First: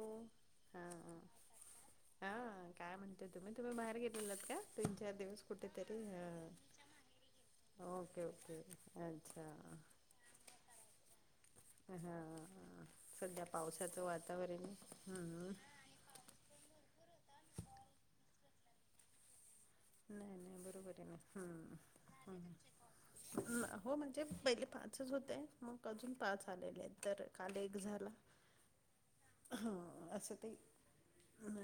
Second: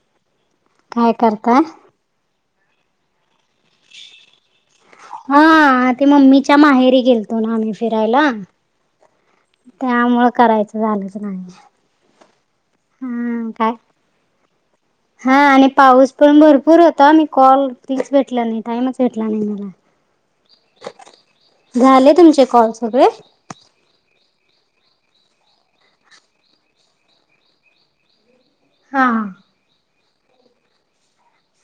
हम, हा काय करताय? हा आ. काय म्हणत्यात त्याला, तुम्ही बाहेर गेलेलात काय? तीन चार दिवस कुठेतरी, ममीच्या हा माहेरी गेल म्हणुन आम्ही ओके फिरायला ओके अच्छा त्यामुळ, करायचं झालंच नाही. हा. हा. सध्या हा काय? पावसाचं वातावरण आहे. हा हम्म आणि पाऊस पण भरपूर होता. मी कॉल तीच भेटला नाही, टाइमच भेटला नाही मला. नाही नाही. बरोबर आहे ना. हा झाले तुमचे कॉल सगळे? हम्म हो, म्हणजे पहिले पाचच होते, मग अजून पाच आलेले आहेत. तर काल एक झाला. हाहा. हम्म. असं ते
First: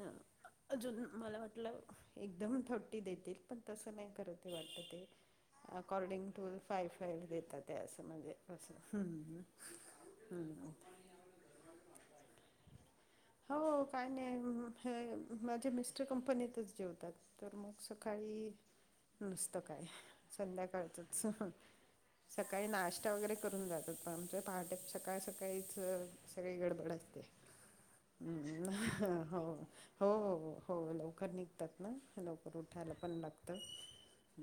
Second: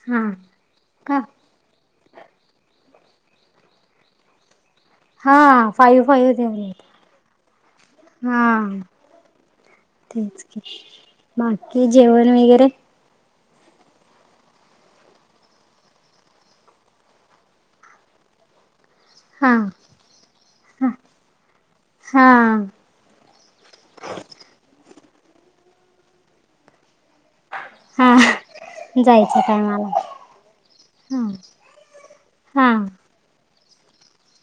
हा अजून का मला वाटलं एकदम थर्टी देतील पण तसं नाही करत वाटतं ते. हा फाईव्ह एकॉर्डिंग फाईव्ह टू ठेवले. फाइल फाईव्ह देतात. त्या, असं म्हणजे हा कसं म असं. हम्म, तेच की हम्म. हम बाकी जेवण वगैरे, हो. काय नाही म्हणून हे माझे मिस्टर कंपनीतच जेवतात तर मग सकाळी हा नसतं काय हा संध्याकाळचच, सकाळी नाश हा नाष्टा, वगैरे करून जातात आमच्यात पहाटे सकाळ सकाळीच सगळी गडबड असत्या. हा हम् जायचं हो टायमाला हो हो हा लवकर निघतात ना लव कर हा उठायला पण लागतं.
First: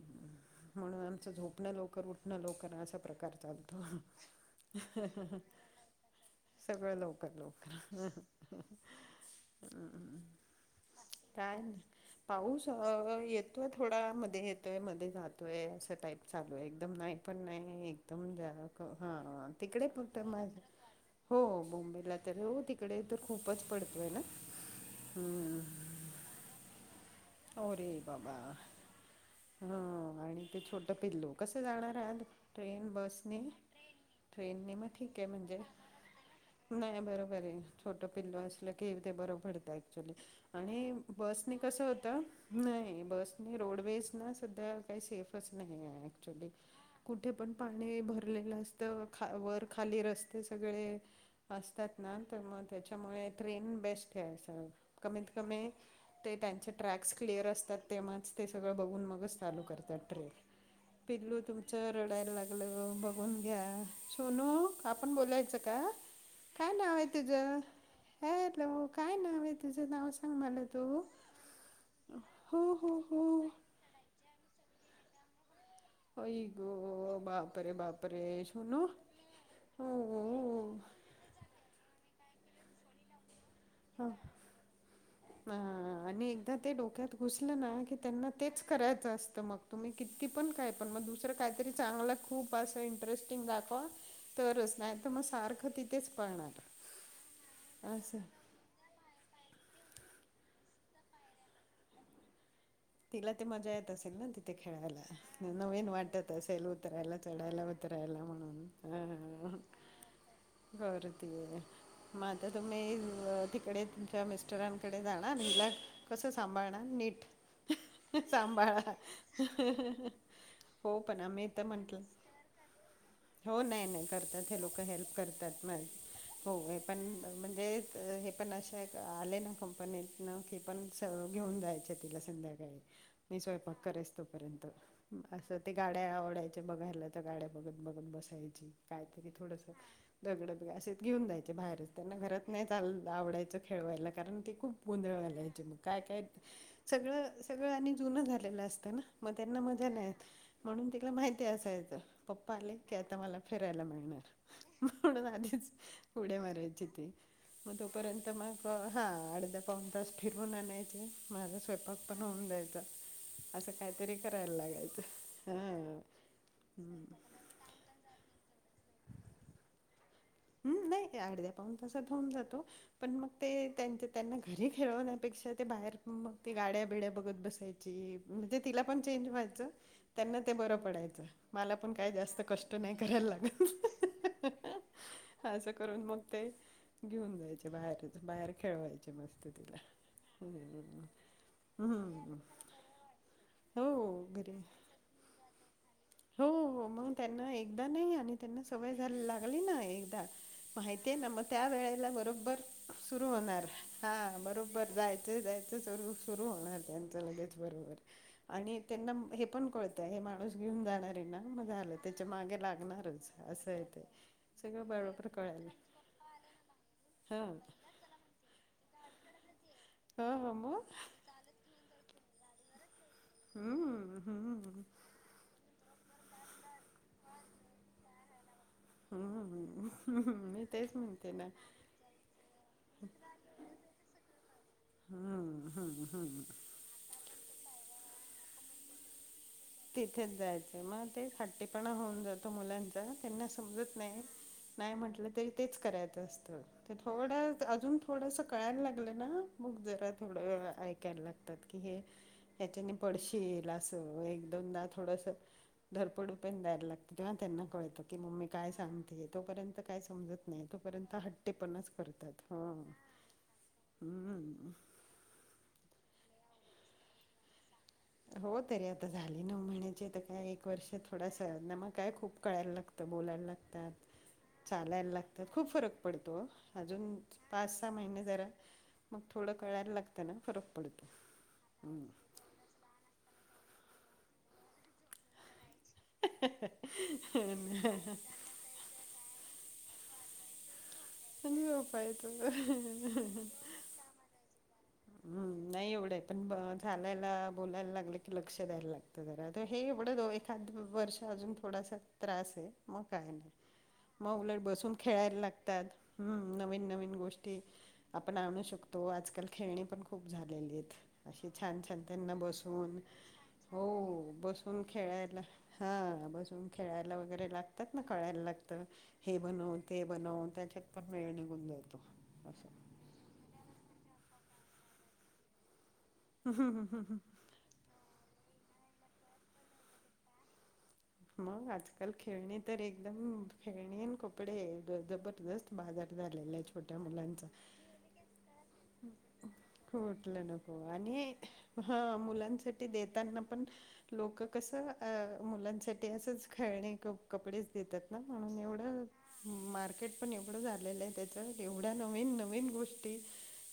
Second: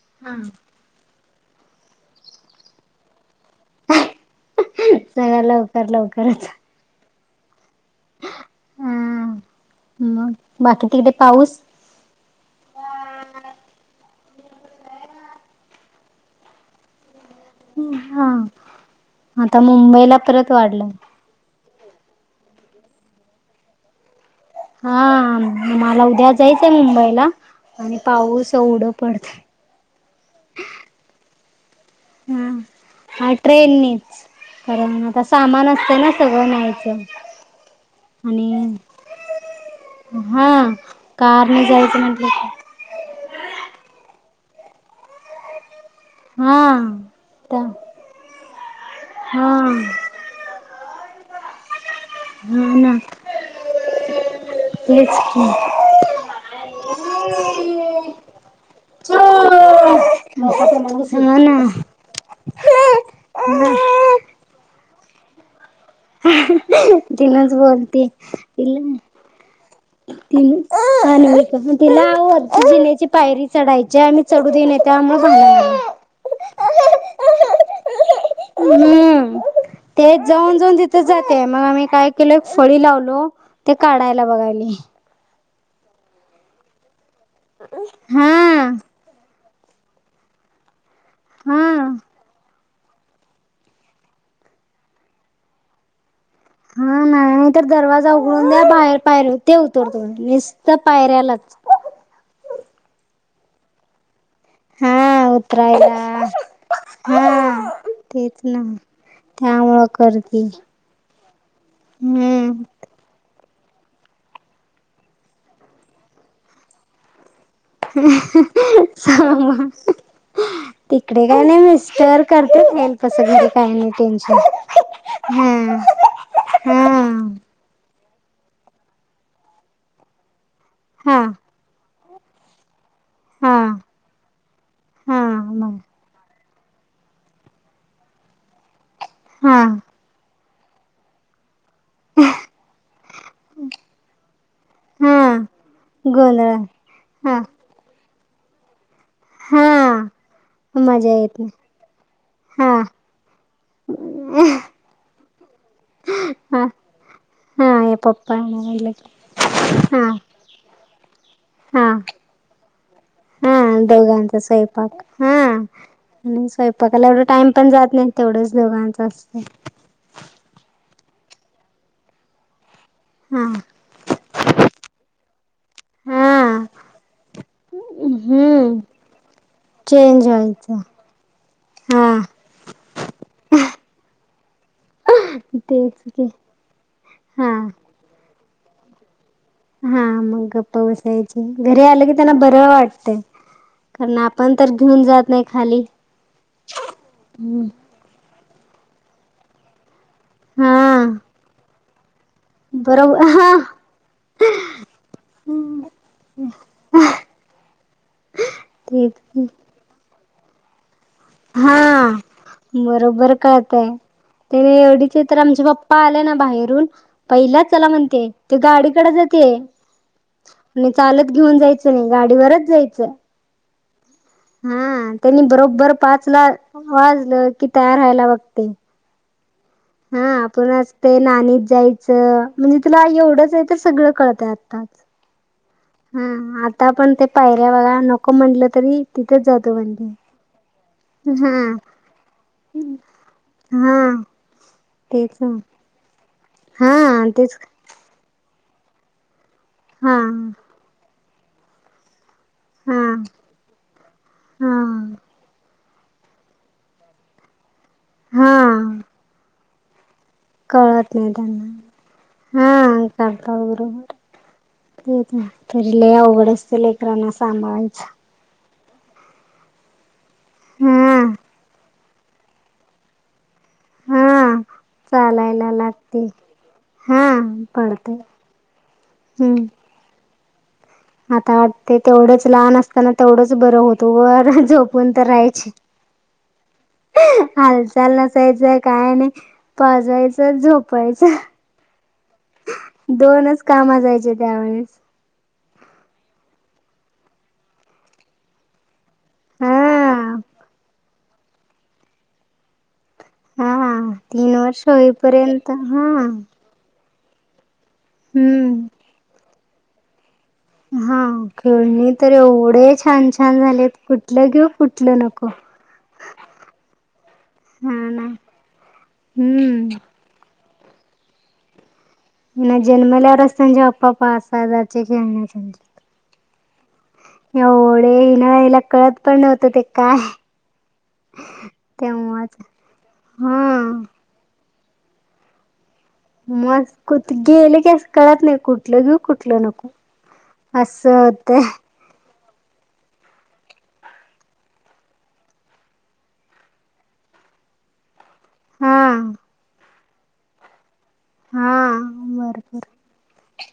हा. म्हणून आमचं झोपणं लवकर, उठणं लवकर असा प्रकार चालतो. हं ह. सगळं लवकर लवकरच सगळं लवकर लवक हा मग बाकी तिकडे पाऊस काय पाऊस येतोय थोडा मध्ये येतोय, मध्ये जातोय. असं, टाईप चालू आहे. एकदम नाही. पण नाही. एकदम हा जरास हा आता तिकडे मुंबईला फक्त परत माझ्या वाढलं हो. मुंबईला तर हो, तिकडे तर खूपच पडतोय ना. हा, हम्म. मला उद्या जायचं आहे. मुंबईला आणि पाऊस एवढं पडतं. हा आणि ते छोट पिल्लू. कसं? जाणार आहात, हा ट्रेन, हा बसने? ट्रेननीच ट्रेनने मग कारण ठीक आता आहे. म्हणजे सामान असतं ना सगळं नाही न्यायचं बरोबर आहे. छोट पिल्लू असलं आणि की ते बरोबर हा आणि बसनी कारने कस जायचं होत. म्हटलं नाही. बसने रोडवेज ना सध्या काही सेफच नाही आहे. ऍक्च्युली, हा कुठे पण पाणी भरलेलं असतं. हा वर खाली रस्त ते सगळे, असतात ना. तर हा मग ना त्याच्यामुळे ट्रेन बेस्ट आहे. तेच कमीत की कमी ते त्यांचे ट्रॅक्स क्लिअर असतात. तेव्हाच ते सगळं बगून मगच चालु करतात ट्रेन. हा पिल्लूच ना तुमचं रडायला लागल बघून घ्या. सोनू आपण बोलायचं का, अ हं काय नाव [unintelligible] आहे तीनच तुझं बोलती. पिल्लू हॅलो काय नाव आहे तुझं नाव सांग मला तू कोण बोलत गं. तिला हो वरती हो जिण्याची हो पायरी चढायची. आम्ही चढू दिली नाय त्यामुळं भांडते. हो इगो बापरे बापरे शोनू हो.. जांते मंग आम्हीं कायं केलो एक फळी लावलो ते काढायंला बघांयली. हं आणि एकदां ते डोक्यांत घुसलं नां की हा त्यांनां तेचं करायचं असतं मंग तुम्हीं किती पणं कायं पणं मंग दुसरं कांहीतरी हा चांगलं खूंप खूंप असं इंटरेस्टिंग दाखव तरचं नाहीं तरं मंग सारखं तिथेच पळणारं. हां नाहीं तरं दरवांजा उघडूंन द्यां बाहेर पायरी ते उतोरतो नसतं पायऱ्यालांच. तिलां ते मजां येतं असेल नां ते खेळायंला हा नवीन उतरायला वाटतं असेल उतरायंला चढायंला हा उतरायंला म्हणूंन अं करतें करंती आहे मंग आंता तुम्हीं तिकडे तुमच्यां मिस्टरांकडे जाणारं हिला कसं सांभाळणार नीट सांभाळां हः हं हं, हो पणं तिकडे काय आम्हीं तरं नाही म्हंटलं मिस्टर करतात हेल्प असं घरी हो काही नाहीं नाही नाहीं टेन्शन. करतांत हे लोक हेल्प. करतांत हा मं हो हा पणं म्हणजे तरं हे पणं अशा आलें नां कंपनीतून की हा पणं घेऊंन जायचे तिलां संध्याकाळी मी हा स्वयंपाक करूंन पर्यंत हा असे ते गार्डन मग गाड्यां आवडांयच्या बघायंला तरं गाड्यां बघतं बघूंन बसायंची कांहीतरी हा थोडंसं दगडं बंग असेच घेऊंन जायचे बाहेरचं त्यांना घरांत नाहीं चांल आवडायचं खेळवायंला कारणं ते खूंप हा गोंधळ घालायचे मंग कायं कायं गोंधळ हा सगळं सगळं आणि जुनं झालेलं असतं नां मंग त्यांनां मजां हा नाहीेतं म्हणूंन तिलां मजा येत माहिती नाही असायचं पप्पां आलें हा की आंता मलां फिरायंला मिळणारं म्हणूंन आलेचं उड्यां मारायंची ती हा मंग हे तोपर्यंत पप्पा येणार मंग म्हटलं की हां अर्ध्या पाऊण हा तांस फिर फिरवूंन आणांयचे माझां स्वयंपाक पणं होऊन जायंचा हां दोघांचा स्वयंपाक हां आणि हां स्वयंपाकाला एवढां टाईम पणं जातं नाहीं तेवढंच दोघांचं असतं हम्मं नाहीं अर्ध्या पाऊन तासांत होऊंन जांतो पणं मंग हा ते त्यांच्या त्यांनां घरी खेळवण्यांपेक्षा ते बाहेर मंग ते हा गाड्यां बिड्यां बघतं बसायंचे हम्म तिलां पणं चेंज व्हायचं चेंज त्यांनां ते व्हायचं बरं पडायचं मलां हा पणं जास्तं कंष्ट जास्तं नाहीं करायंला लागतं असं तेच करूंन मंग की ते घेऊंन जायचे बाहेर बाहेर खेळवायंचे मस्तं हां मंग गप्पां बसायंची घरी आलं की हम्म. त्यांनां बरं वाटतंय हो कारणं आपणं घरी तरं घेऊंन जातं नाहीं खाली हो मंग त्यांनां एकदां नाहीं आणि त्यांनां सवंय झालीं लागली नां एक हा माहितीय नां मंग त्यां वेळेला बरोबर बरोबर सुरूं हा होणारं हां बरोबर जायचं जायचंर सुरूं होणारं त्यांचं लगेच बरोबर आणि ते त्यांनां हे पणं कळतंय हे माणूंस घेऊंन जाणारं आहे नां पूर्ण हा झालं त्यांच्या मागें लागणारंच असं हांय ते त्यांने सगळं एवढीचे बरोबर तरं आमचें कळालं. पप्पां आलें नां बाहेरून हां, पहिल्यांच चलां म्हणते ते गाडीकडे हो, हो जांते मग. चालतं घेऊन जायचं नाहीं गाडीवरंच जायचं हम्मं हां त्यांनी बरोबर पांचला वाजलं की तयांर राहायंला बघते हम्मं हम्मं हां आपणं आं ते नाणीत जायचं म्हणजे तुंला एवढंच आहे तरं सगळं कळतंय आत्ताचं हम्मं हम्म आता पण ते पाहीऱ्या बघा नको म्हटलं तरी तिथेच जातोय. तिथेच जायचं मग ते हट्टीपणा होऊन जातो मुलांचा त्यांना समजत नाही. हा नाय म्हटलं तरी तेच करायचं असतं. तर हा तेच थोडं अजून थोडसा कळायला लागलं ना मग जरा हा थोडं ऐकायला लाग तात की हेच्याने हा पडशील असं एक हा दोनदा थोडसा धरपड पण द्यायला लागतं तेव्हा त्यांना कळतं की मम्मी हा काय सांगते तोपर्यंत काय समजत नाही तो कळत पर्यंत नाही हट्टे त्यांना पणाच करतात हा हम्म. होत आहे तरी लय अवघड असतय लेकरांना सांभाळायचं. हो तरी आता झाली नऊ महिन्याची तर काय एक वर्ष हा थोडासा ना मग काय खूप कळायला लागतं बोलायला लागतात. हा चालायला लागतात खूप चालायला फरक लागते पडतो अजून हा पाच-सहा पडते महिने जरा मग थोडं हम्म कळायला लागतं ना फरक पड आता वाटते तेवढंच लहान असताना तेवढंच बरं होतो वर झोपून तर राहायची. हा ना. नसायचं काय नाही पाजायचा झो पायचा आणि झोपायचं दोनच काम असायचे त्यावेळेस. हम्म नाही एवढं पण ब चालायला, बोलायला लागलं की लक्ष द्यायला लाग त जरा हे एवढं दो हा एखाद वर्ष अजून थोडासा त्रास आहे मग काय नाही. हा म तीन उलट वर्ष बसून खेळायला होईपर्यंत लागतात हा हम्म नवीन-नवीन गोष्टी आपण आणू हम्म शकतो आजकाल खेळणे पण खूप झालेली आहेत हा अशी छान छान खेळणी तर त्यांना एवढे बसवून छान छान झालेत हो कुठलं घेऊ बसवून कुठलं खेळायला नको हा बसवून खेळायला वगैरे लागतात ना कळायला लागतं हे बनवून हम्म ते बनवून त्याख्यात पण वेळ निघून जायतो हिनं जन्मल्यावर असून जे आप्पा पाच सहा हजारचे खेळण्या घेऊन दिलतं. [unintelligible] ऐवढं हिणाल्याले कळत पण नव्हतं ते काय मग आजकाल तेव्हाच खेळणी तर एकदम हा खेळणी आन कपडे द दबरदस्त बाजार झालेला आहे मस्त छोट्या कुठ मुलांचा. गेले की असं कळत नाही कुठलं घेऊ कुठलं नको असं होतय. हा मुलांसाठी देताना पण लोकं कसं अ मुलांसाठी असंच खेळणी कप कपडेच देतात ना म्हणून हा एवढं मार्केट पण एवढं झालेलं आहे त्या चा तर हा एवढ्या नवीन-नवीन भरपूर गोष्टी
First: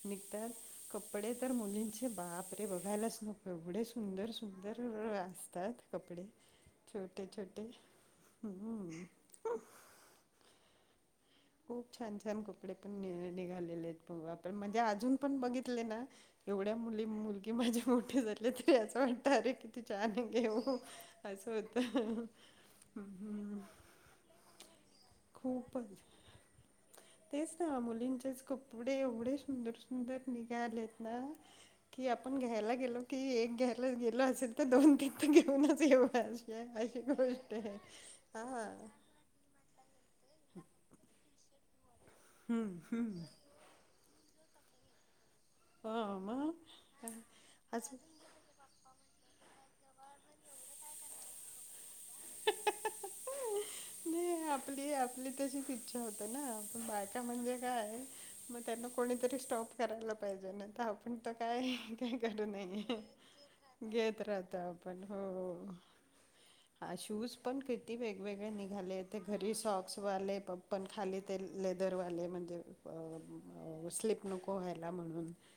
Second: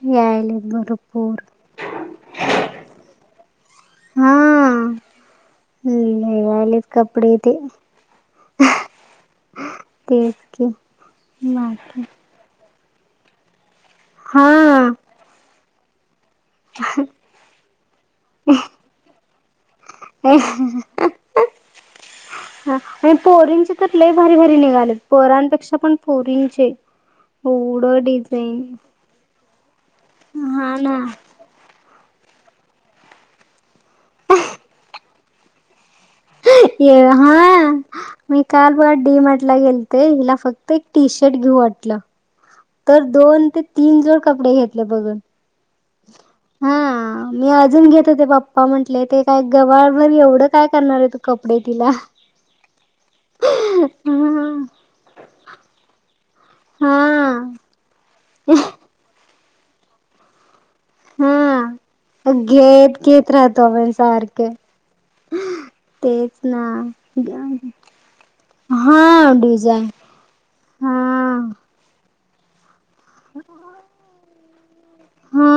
निघतात यायलेत कपडे भरपूर तर मुलीं चे बापरे बघायलाच नको एवढे हा सुंदर-सुंदर असतात कपडे लय आलेत कपडे ते छोटे-छोटे. हम्म. तेच की खूप बाकी छान-छान कपडे पण नि निघालेले आहेत ब हा आपण म्हणजे अजून पण बघितले ना एवढ्या मुली-मुलगी माझी मोठी झाले तरी असं वाटतं अरे किती छान घेऊ असं होतं. हा म हम्म पोरींचे तर लय भारी-भारी निघालेत पोरांपेक्षा खूपच पण पोरींचे तेच ना एवढं मुलींचेच डिझाईन कपडे एवढे सुंदर-सुंदर निघायलेत ना की आपण घ्यायला गेलो की एक घ्या ला गेला असेल तर दोन [unintelligible] घेऊनच येऊ. अशी अशी ये हा गोष्ट आहे. मी हा काल बघा डी मार्ट ला गेल ते हिला फक्त एक टीशर्ट घेऊ वाटलं तर दोन ते तीन जोड कपडे घेतले बघून हा मग हा मी अजून घेत होते पप्पा म्हंटले ते काय गबाळभर एवढं काय करणार आहे तू कपडे तिला नाही [unintelligible] आपली आपली तशीच इच्छा होत ना पण हा बायका म्हणजे काय मग त्यांना कोणी तर ते स्टॉप करायला पाहिजे नाहीतर आ पण तर हा काय काय खरं नाही घेत घेत राहतो आपण घेत सारखे राहतो आपण हो तेच ना हा शूज पण किती वेगवेगळे हा निघाले ते घरी डिझाईन सॉक्स वाले ब पण हा खाली ते लेदरवाले म्हणजे अह अम स्लीप नको व्हायला म्हणून हा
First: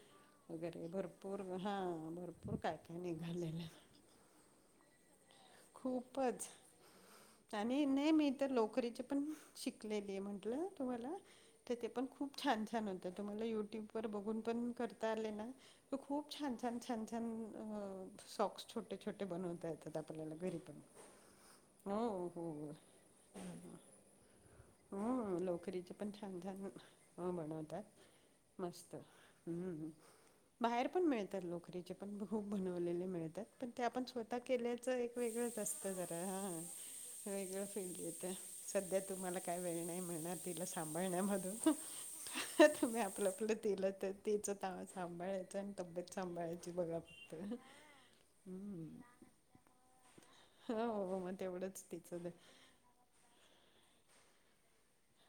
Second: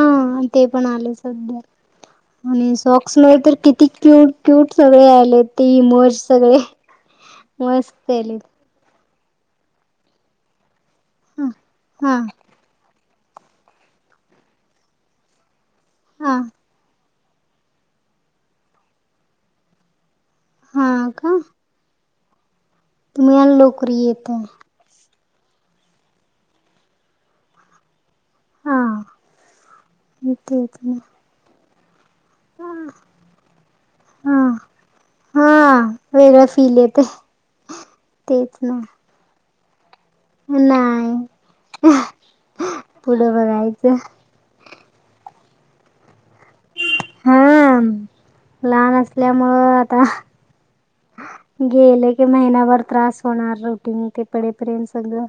ते पण वगैरे आले भरपूर सध्या हा, भरपूर आणि काय काय सॉक्स मध्ये तर निघालेलं किती क्यूट क्यूट सगळे आलेत खूपच आणि मस्त नाही मी आलेत तर लोकरीचे पण शिकलेली म्हंटलं तुम्हाला तर ते पण हा खूप छान छान आ तर तुम्हाला युट्युब वर बघून पण करता आले ना तर खूप हा छान छान छान छान अह सॉक्स छोटे छोटे बनवता येतात आपल्याला घरी पण, हा हो हो. तुम्हाला लोकरी येतं हो लोकरीचे पण छान छान हो बनवतात मस्त हा तेच बाहेर ना पण मिळतात लोकरी चे पण खूप बनवलेले मिळतात पण ते आपण स्वतः हा केल्याचं एक वेगळंच हा असत जरा वेगळं हा फील येते वेगळं फील येतं तेच ना सध्या तुम्हाला काय वेळ नाही मिळणार. तिला नाही सांभळण्या मधून, तुम्ही आपलं पुढं आपलं दिल बघायचं ते तीच ता सांभाळायच आणि तब्येत सांभाळायची बघा फक्त. हा लहान हम्म असल्यामुळ आता, हो मग तेवढंच गेले की तिचं महिनाभर त्रास होणार रूटीन ते पढेपर्यंत सगळं.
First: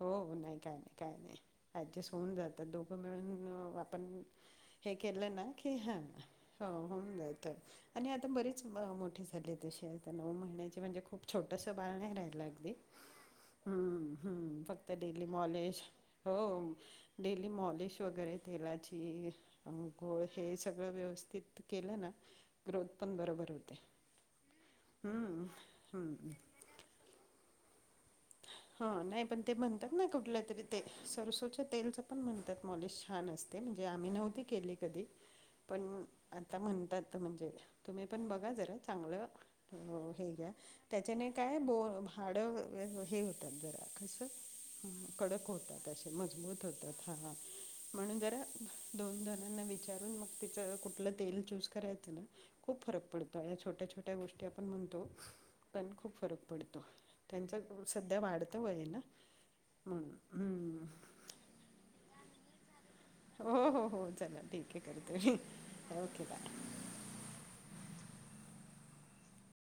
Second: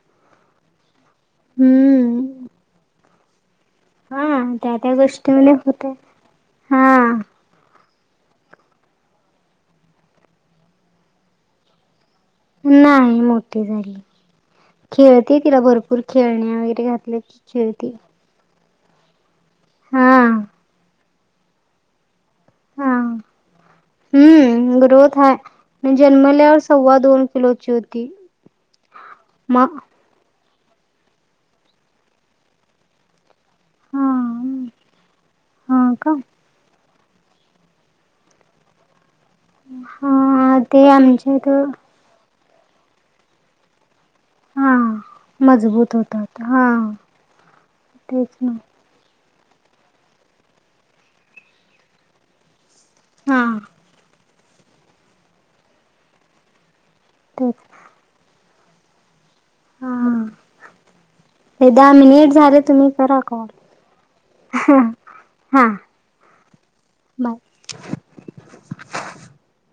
हो नाही, काय नाही, काय नाही ऍडजस्ट होऊन हम्म जाता दोघं मिळून आपण हम्म हा त्या हे त्या केलं ना गोष्टीमध्ये की होते हा हो हा होऊन जात. आणि आता बरीच मोठीे झालीये तशी आता नऊ महिन्याची म्हणजे खूप छोटस बाळ नाही राहील ते. नाही मोठी झाली. हम्म हम्म आता डेली खेळते तिला मॉलीश, भरपूर हो खेळण्या वगैरे घातल्या की डेली खेळते. मॉलिश वैगेरे वैगेरे तेलाची, हा आंघोळ हे सगळं व्यवस्थित केलं ना हा ग्रोथ पण बरोबर होते. हम्म ग्रोथ हाय. हम्म मी हम्म. जन्मल्यावर सव्वा दोन किलोची होती. हा नाही पण ते म म्हणतात हा ना कुठल्या तरी ते सरसोच्या तेलचं पण म्हणतात मॉलिश छान असत. ते म्हणजे आम्ही नव्हती केली कधी हा पण का आ ता म्हणतात म्हणजे तुम्ही पण बघा जरा चांगलं अह हे घ्या हा ते त्याच्याने आमच्या काय इथं ब हाडं हे होतात जरा कस हा [unintelligible] कडक होतात मजबूत असे होतात मजबूत हा होतात हा म्हणून तेच जरा ना दोन जणांना विचारून मग तिचं कुठलं तेल चूज करायचं ना, खूप फरक पडतो, हा ह्या छोट्या छोट्या गोष्टी आपण म्हणतो पण खूप फरक पडतो. तेच त्यांचा ग्रो सध्या वाढत वय ना? हं, ‌हं. हे दहा मिनिट झाले, तुम्ही करा. कॉल हो, हो, हो, चला ठीक आहे करते, हा ओके बाय. बाय.